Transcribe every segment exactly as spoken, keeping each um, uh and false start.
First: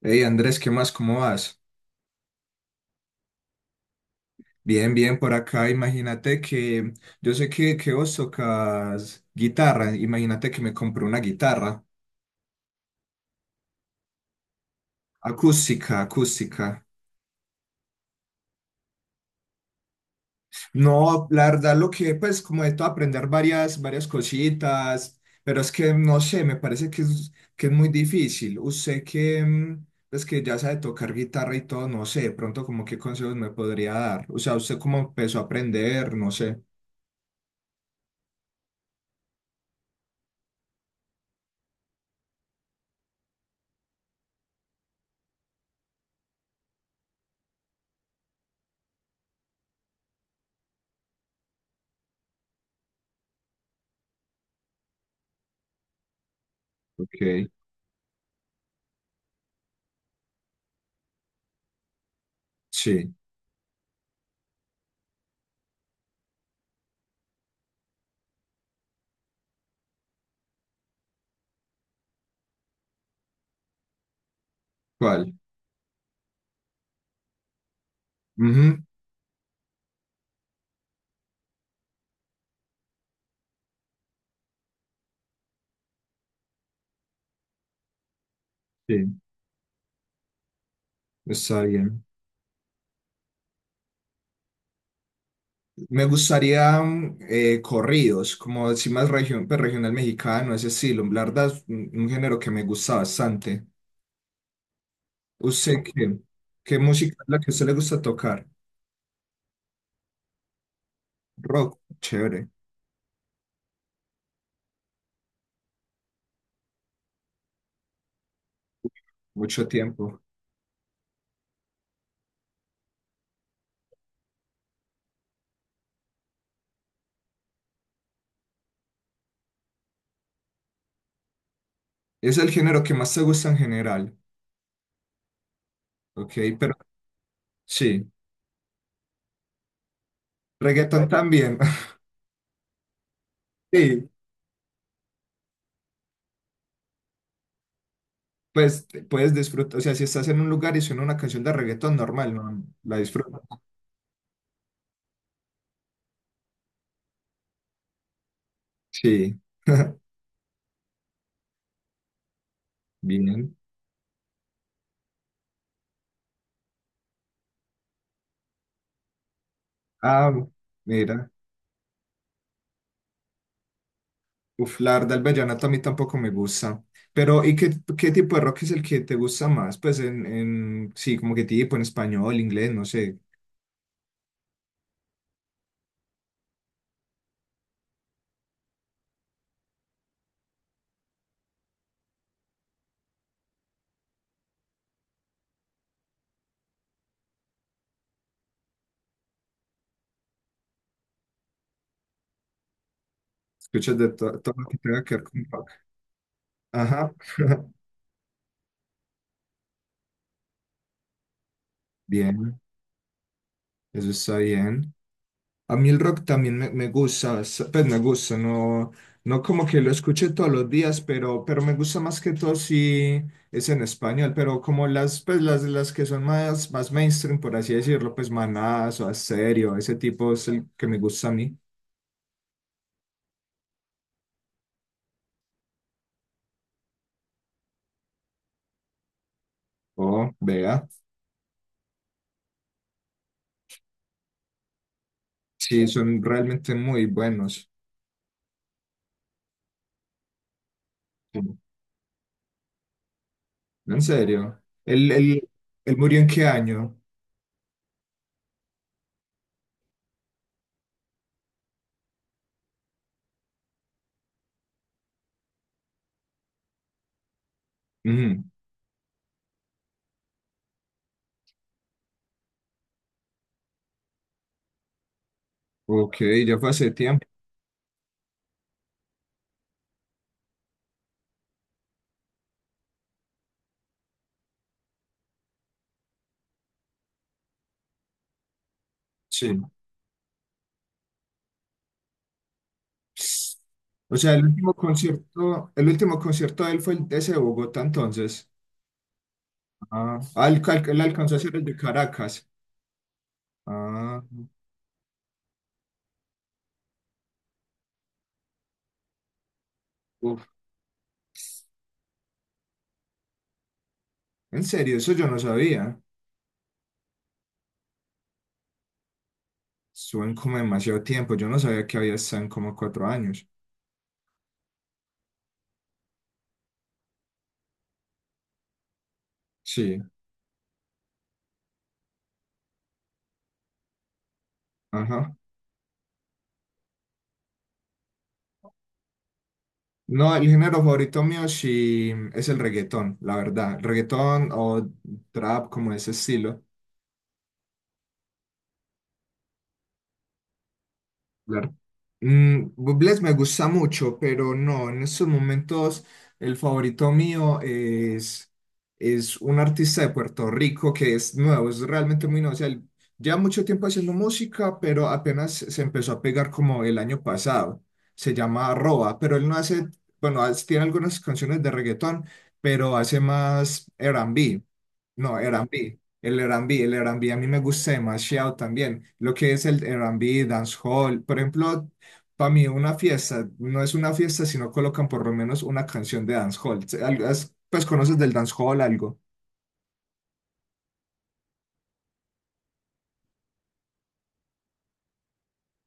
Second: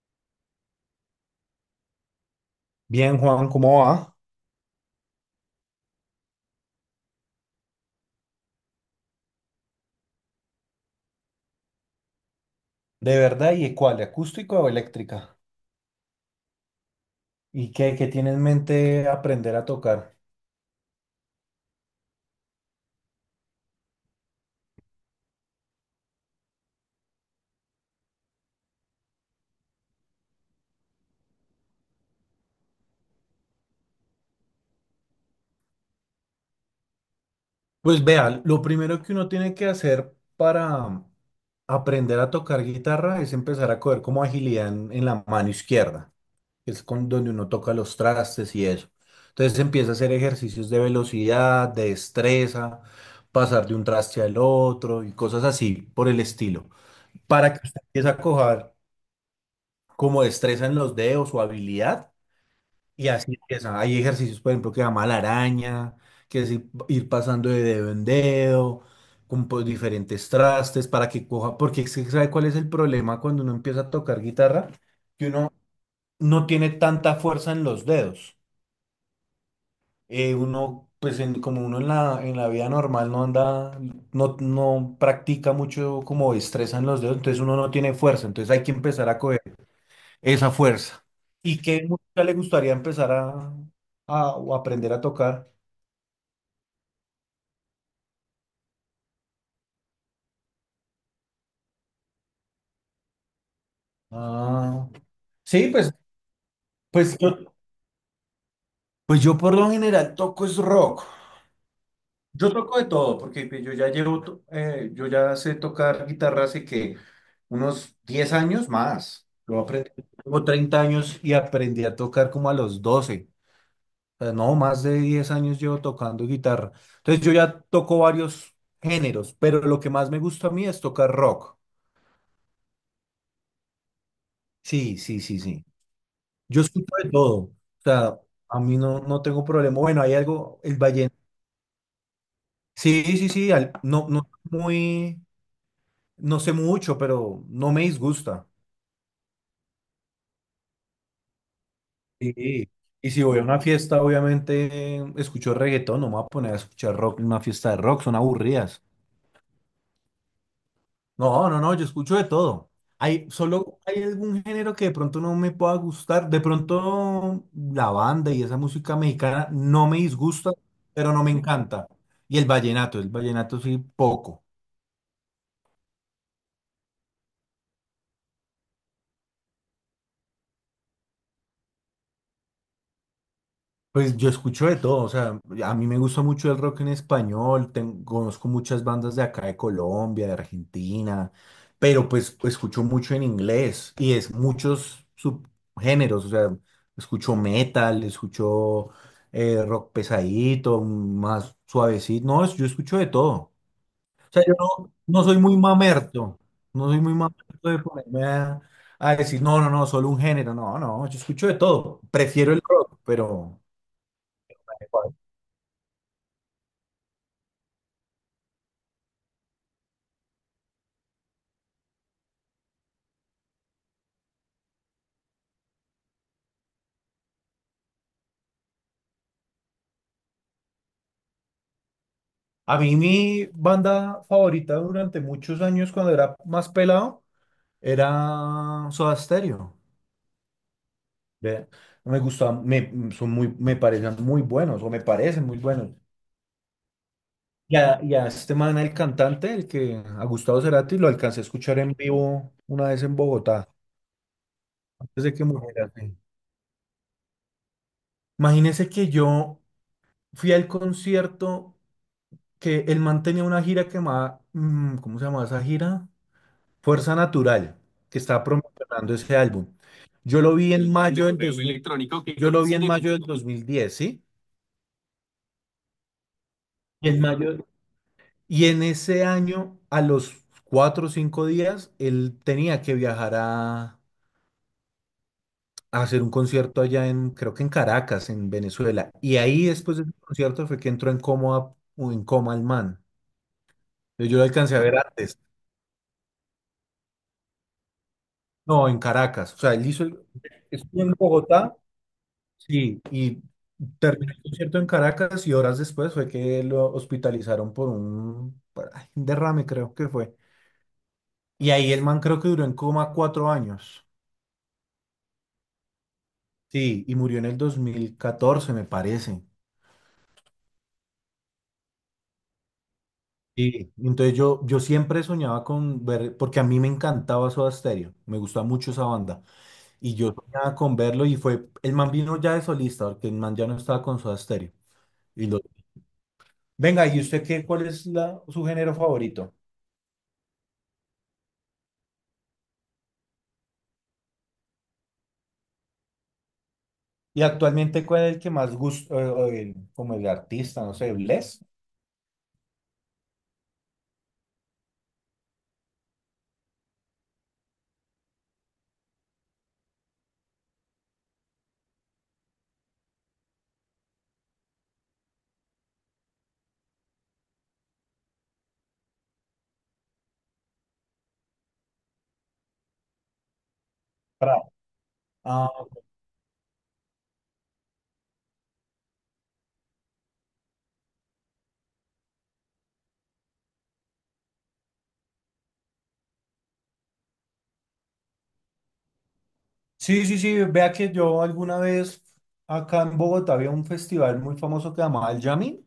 Hey Andrés, ¿qué más? ¿Cómo vas? Bien, Juan, ¿cómo va? Bien, bien, por acá. Imagínate que yo sé que, que vos tocas guitarra. Imagínate que me compré una guitarra ¿De verdad? ¿Y cuál? ¿Acústico o eléctrica? acústica, acústica. ¿Y qué, qué tiene en mente aprender a tocar? No, la verdad, lo que pues como de todo aprender varias, varias cositas, pero es que no sé, me parece que es, que es muy difícil. Usted que, mm, pues que ya sabe tocar guitarra y todo, no sé, de pronto como qué consejos me podría dar. O sea, usted cómo empezó a aprender, no sé. Pues vea, lo primero que uno tiene que hacer para aprender a tocar guitarra es empezar a coger como agilidad en, en la mano izquierda, que es con donde uno toca los trastes y eso. Entonces empieza a hacer ejercicios de velocidad, de destreza, pasar de un traste al otro y cosas así por el estilo. Ok, Para que usted empiece a coger como destreza en los dedos o habilidad. Y sí. así empieza. Hay ejercicios, por ejemplo, que llama la araña, que es ir, ir pasando de dedo en dedo, con pues, diferentes trastes para que coja. Porque es que, ¿sabe cuál es el problema cuando uno empieza a tocar guitarra? Que ¿Cuál? uno no tiene tanta fuerza en los dedos. Ujú. Eh, uno, pues en- como uno en la, en la vida normal no anda, no, no practica mucho como destreza en los dedos, entonces uno no tiene fuerza. Entonces hay que empezar Sí, a coger esa fuerza. ¿Y está qué bien. música le gustaría empezar a, a- o aprender a tocar? Me gustaría mm, eh, corridos, como decir más region, pues, regional mexicano, ese estilo. La verdad es un, un género que me gusta bastante. Ah, sí, ¿Usted pues, qué? ¿Qué música pues, es yo, la que a usted le gusta tocar? pues yo por lo general toco es rock. Rock, chévere, Yo toco de todo, porque pues yo ya llevo, to- eh, yo ya sé tocar guitarra hace que unos diez años más. Lo mucho aprendí, tiempo. tengo treinta años y aprendí a tocar como a los doce. O sea, no, más de diez años llevo tocando guitarra. Entonces yo ya toco varios géneros, pero lo que más me gusta a mí es tocar rock. Es el género que más te gusta en general, Sí, sí, sí, sí. ok, Yo pero escucho de todo. O sí, sea, a mí no, no tengo problema. Bueno, hay algo, el reggaetón vallenato. también. Sí, sí, sí. Al- no, Sí, no muy, no sé mucho, pero no me disgusta. pues te- puedes disfrutar, o sea, si estás en un lugar y suena una canción de reggaetón normal, no, Sí. la Y si voy disfrutas. a una fiesta, obviamente escucho reggaetón, no me voy a poner a escuchar rock en una fiesta de rock, son aburridas. Sí, No, no, no, yo escucho de todo. Hay, bien. solo hay algún género que de pronto no me pueda gustar. De pronto la banda y esa música mexicana no me Ah, disgusta, pero no mira. me encanta. Y el vallenato, el vallenato sí, poco. Uf, la verdad, el vallenato a mí tampoco me gusta. Pero, ¿y qué, ¿qué tipo de rock es el que te gusta más? Pues en, en sí, como que tipo en español, inglés, no sé. Pues yo escucho de todo, o sea, a mí me gusta mucho el rock en español, ten- conozco muchas bandas de acá de Colombia, de Argentina, pero pues escucho mucho en inglés y es muchos subgéneros, o sea, escucho metal, escucho eh, rock pesadito, más suavecito, no, es- yo escucho de todo. O Escuchas de to- sea, todo yo lo que no, tenga que ver no soy con muy rock. mamerto, no soy Ajá. muy mamerto de ponerme a, a decir, no, no, no, solo un género, no, no, yo escucho de todo, prefiero Bien, el rock, pero. eso está bien. A mí el rock también me, me gusta, s- pues me gusta, no, no como que lo escuche todos los días, pero, pero me gusta más que todo si es en español, pero como las, pues las, las que son más, más mainstream, por así decirlo, pues Manás o Asterio, ese tipo es el que me gusta a mí. A mí mi banda favorita durante muchos años cuando era más pelado era Soda Stereo. Oh, vea, Ve, Me gustaba, me, son muy, me parecían muy buenos o me parecen muy sí, buenos. son realmente muy buenos. Y a, y a este man, el cantante, el que a Gustavo Cerati lo alcancé a Sí, escuchar en vivo una vez en Bogotá, en serio. ¿Él, antes de que él, muriera. ¿él Sí. murió en qué año? Imagínese que yo fui al concierto que el man tenía una gira que llamaba, mm, ¿cómo se llamaba esa gira? Fuerza Natural, que está Ujú. promocionando ese álbum. Yo lo vi en mayo del pero dos mil, electrónico que yo lo vi en mayo del dos mil diez, ¿sí? Ok, ya fue hace Y en tiempo, mayo, y en ese año, a los cuatro o cinco días, él tenía que viajar a, a hacer un concierto allá en, creo que en Caracas, en Venezuela. Y sí. ahí después del concierto fue que entró en coma, en coma el man. O sea, Yo lo el último alcancé a ver antes. concierto, el último concierto de él fue el de ese de Bogotá entonces. No, en Caracas. O sea, él hizo el, Ah, ah, él, cal- él estuvo en alcanzó a hacer el de Bogotá. Caracas. Sí, y Ah, terminó el concierto en Caracas y horas después fue que lo hospitalizaron por un, por- ay, un derrame, creo que fue. uf. Y ahí el man creo que duró en coma cuatro años. En serio, eso yo no sabía. Sí, y murió en el dos mil catorce me parece. Suben como demasiado tiempo. Yo no sabía que había estado en como cuatro años. Sí. Entonces yo, yo siempre soñaba con ver, porque a mí me encantaba Soda Stereo, me gustaba mucho esa banda. Sí, Y yo soñaba con verlo y fue, el man vino ya de solista, porque el man ya no estaba con Soda Stereo. ajá. Y lo, venga, ¿y usted qué, cuál es la, su género favorito? No, el género favorito mío sí es el reggaetón, la verdad. Reggaetón o trap, como ese estilo. Y actualmente, ¿cuál es el que más gusta, o- o el- como el artista, no sé, Bless? Claro. Mm, Bublé me gusta mucho, pero no, en estos momentos el favorito mío es, es un artista de Puerto Rico que es nuevo, es realmente muy nuevo. O sea, él lleva mucho tiempo haciendo música, pero apenas se empezó a pegar como el año pasado. Se llama Arroba, pero él no hace, bueno, hace- tiene algunas canciones de reggaetón, pero hace más Pra- R and B. No, Mm. Ah, R and B. El R and B, el R and B a mí me gusta demasiado también. Lo que es el R and B, dancehall, por ejemplo, para mí una fiesta no es una fiesta si no colocan por lo menos una canción de dancehall. Se- al- has- Pues conoces del dancehall algo. sí, sí, sí, vea que yo alguna vez acá en Bogotá había un festival muy famoso que llamaba el Jamming,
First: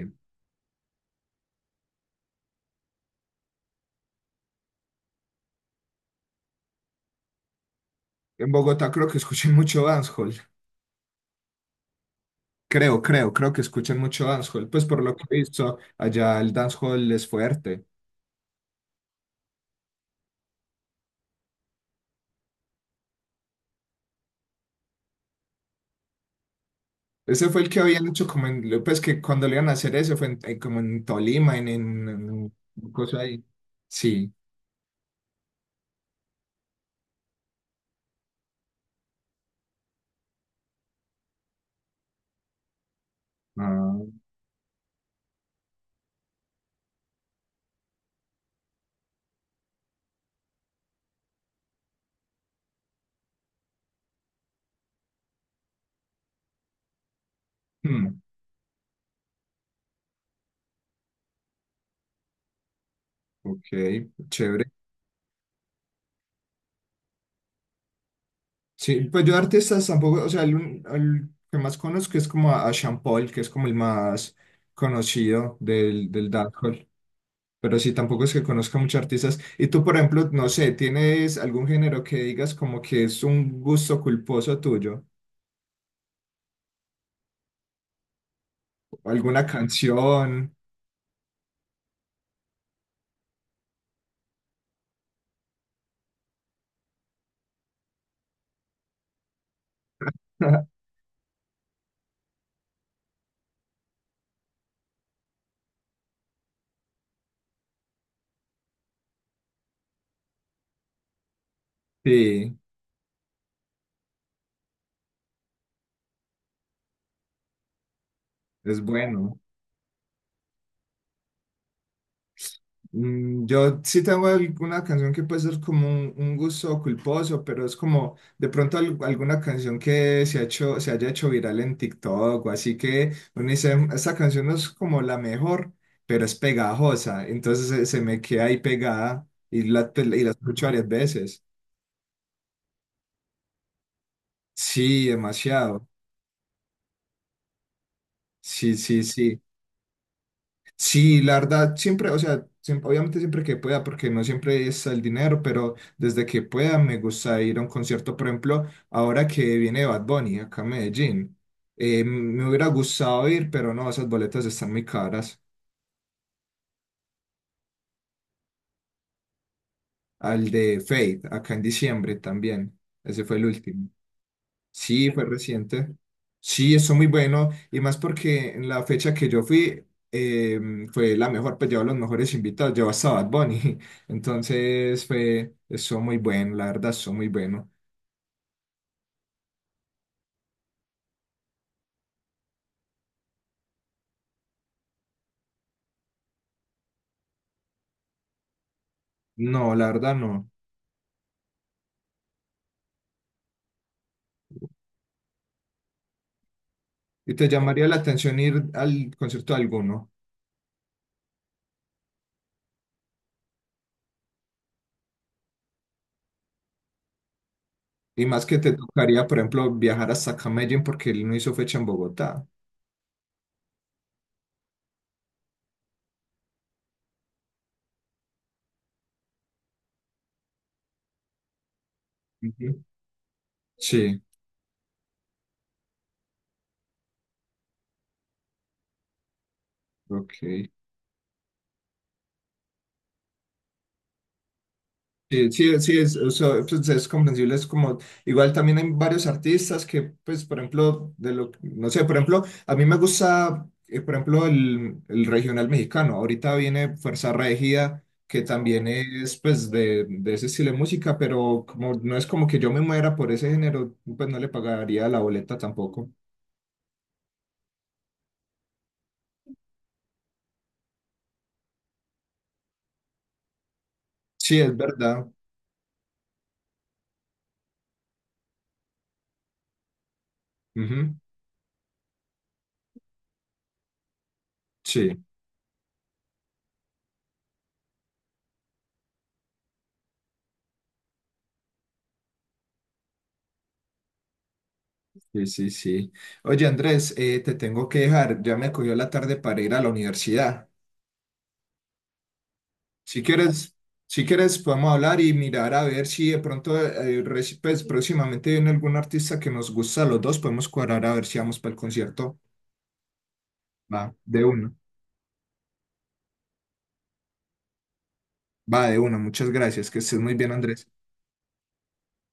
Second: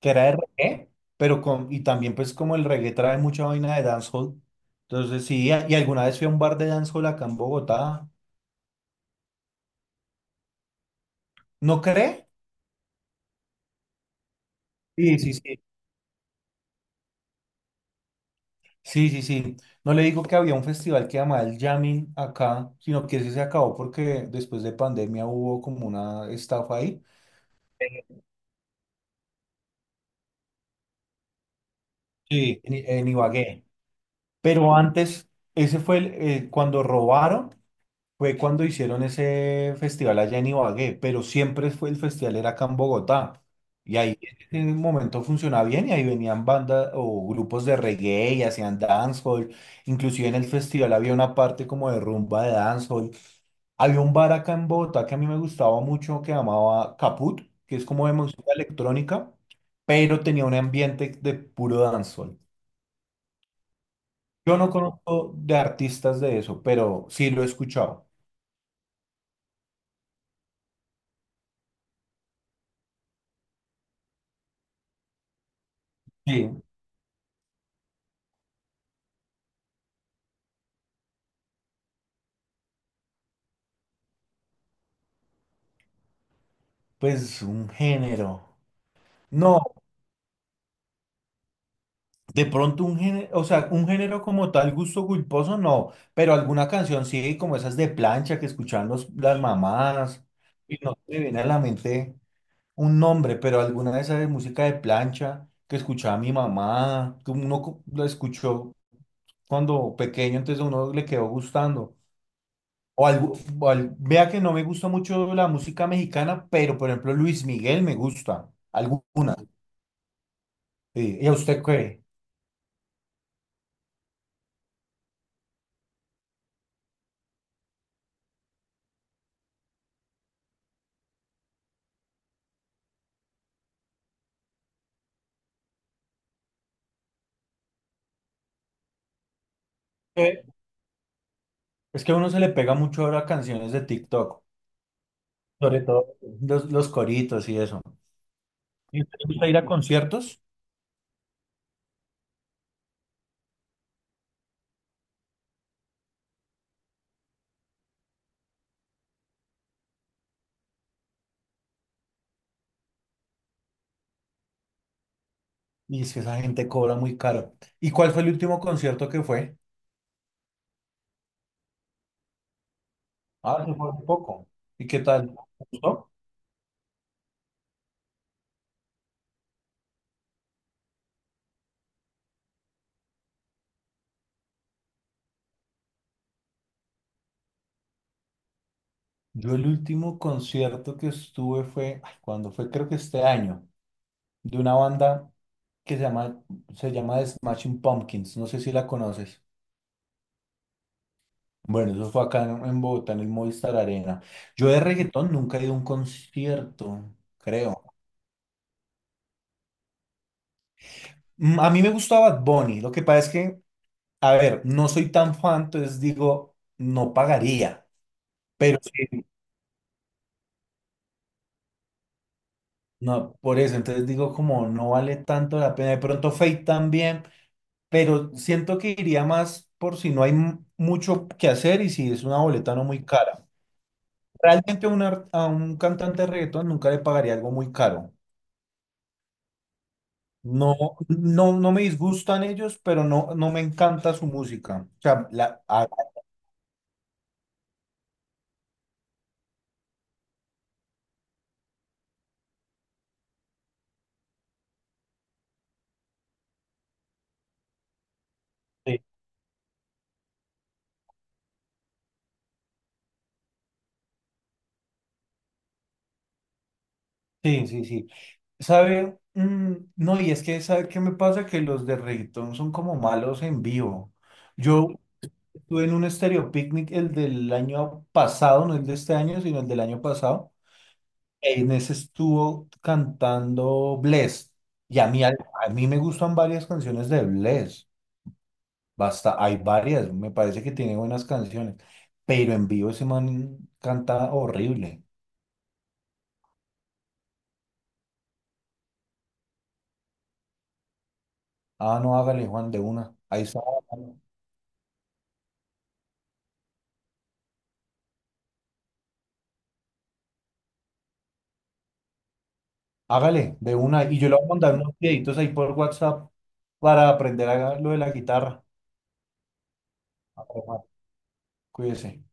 que era de reggae, pero con, y también pues como el reggae trae mucha vaina de dancehall, entonces sí, y alguna vez fui a un bar de dancehall acá en Bogotá, en Bogotá creo que escuchan mucho dancehall. ¿no cree? Creo, creo, creo que escuchan mucho dancehall. Pues por lo Sí, que sí, he sí. visto, allá el dancehall es fuerte. Sí, sí, sí. No le digo que había un festival que llamaba el Jamming acá, sino que ese se acabó porque después de pandemia hubo como una estafa ahí. Ese fue el que habían hecho como en, pues que cuando le iban a hacer eso fue en- eh, como en Tolima, en, en, Sí, en, I- en en cosa ahí. Ibagué. Sí. Pero antes, ese fue el, eh, cuando robaron, fue cuando hicieron ese festival allá en Ibagué, pero siempre fue el festival era acá en Bogotá. Ah, Y ahí en un momento funcionaba bien y ahí venían bandas o grupos de reggae y hacían dancehall. Inclusive en el festival había una parte como de rumba de dancehall. Había un bar acá en Bogotá que a mí me gustaba mucho que llamaba Caput, que es como de hmm. música electrónica, pero tenía un ambiente de puro dancehall. Ok, Yo no chévere. conozco de artistas de eso, pero sí lo he escuchado. Sí, pues yo de artistas tampoco, o sea, el, un- el que más conozco es como a, a Sean Paul, que es como el más conocido del, del Sí, dancehall, pero sí, tampoco es que conozca muchos artistas. Y tú, por ejemplo, no sé, ¿tienes algún género que digas como que es un gusto culposo tuyo? pues un género. ¿Alguna No, canción? de pronto un género, o sea, un género como tal, gusto culposo, no, pero alguna canción sí, como esas de plancha que escuchaban los, las mamás, y no me viene a la mente un nombre, pero alguna de esas de música de plancha que escuchaba mi mamá, que uno co- lo escuchó cuando pequeño, entonces a uno le quedó gustando. Sí, O algo, o al- vea que no me gusta mucho la música mexicana, pero por ejemplo Luis Miguel me gusta, es alguna. bueno. Sí, ¿y a usted qué? Mm, Yo sí tengo alguna canción que puede ser como un, un gusto culposo, pero es como de pronto al- alguna canción que se ha hecho, se haya hecho viral en TikTok o así que uno dice, "Mm, esta canción no es como la mejor, pero es pegajosa, entonces se, se me queda ahí pegada y la, pues, y la Eh, escucho varias veces". Es que a uno se le pega mucho ahora canciones de TikTok, Sí, sobre demasiado. todo los, los coritos y eso. Sí, ¿Y sí, usted le sí. gusta ir a conciertos? Sí, la verdad, siempre, o sea, siempre- obviamente siempre que pueda, porque no siempre es el dinero, pero desde que pueda me gusta ir a un concierto, por ejemplo, ahora que viene Bad Bunny acá a Medellín, eh, me hubiera gustado ir, pero no, esas boletas están muy caras. Y es que esa gente cobra muy caro. ¿Y cuál fue el último concierto que fue? Al de Fate, acá en diciembre también, ese fue el Ah, se último. fue hace poco. ¿Y qué Sí, fue tal? ¿Te reciente. ¿Gustó? Sí, eso muy bueno. Y más porque en la fecha que yo fui eh, fue la mejor, pues llevaba los mejores invitados, llevaba hasta Bad Bunny. Entonces fue, eso muy bueno, la verdad, eso muy bueno. Yo el último concierto que estuve fue, ay, ¿cuándo fue? Creo que este año, de una banda que se llama, se llama The Smashing Pumpkins, no sé si la conoces. No, la verdad no. Bueno, eso fue acá en, en Bogotá, en el Movistar Arena. Yo de reggaetón nunca he ido a un concierto, ¿Y te creo. llamaría la atención ir al concierto de alguno? Mm, A mí me gustaba Bad Bunny, lo que pasa es que, a ver, no soy tan fan, entonces digo, no pagaría, Y más que te pero sí, tocaría, por ejemplo, viajar hasta Medellín porque él no hizo fecha en Bogotá. no, por eso, entonces digo como no vale tanto la pena, de pronto Fate también, pero siento que iría más por si no hay m- mucho que hacer y si es una boleta Ujú. no muy cara. Sí, Realmente a, un ar- a un cantante de reggaetón nunca le pagaría algo muy caro. ok. No, no, no me disgustan ellos, pero no, no me encanta su música. O sea, Sí, la, sí, a- sí, es, o sea, pues, es comprensible, es como, igual también hay varios artistas que, pues, por ejemplo, de lo, que- no sé, por ejemplo, a mí me gusta, eh, por ejemplo, el, el regional mexicano, ahorita viene Fuerza Regida, que también sí, es, pues, de, de ese estilo de música, pero como no es como que yo me muera por ese género, pues no le pagaría la boleta tampoco. sí, sí. Sí. ¿Sabe? Mm, no, y es que, ¿sabe qué me pasa? Que los de reggaetón son como malos en vivo. Sí, es Yo verdad. estuve en un Stereo Picnic, el del año pasado, no el de este año, sino el del año pasado. Ujú, En ese estuvo cantando Bless. Y a mí, sí, a mí me gustan varias canciones de Bless. Basta, hay varias, me parece que tiene buenas canciones, pero en vivo ese man canta horrible. sí, sí, sí. Oye, Andrés, eh, te tengo que dejar, ya me cogió la tarde para ir a la universidad. Ah, no, hágale, Juan, de una. Si Ahí está. quieres, si quieres, podemos hablar y mirar a ver si de pronto, eh, reci- pues próximamente viene algún artista que nos gusta a los dos, podemos cuadrar a ver si vamos para el concierto. Hágale, de una. Va, Y yo le de voy a uno. mandar unos videitos ahí por WhatsApp para aprender a lo de la guitarra. Va, de uno. Muchas gracias. Que estés muy Ah, bien, Juan, Andrés. cuídese.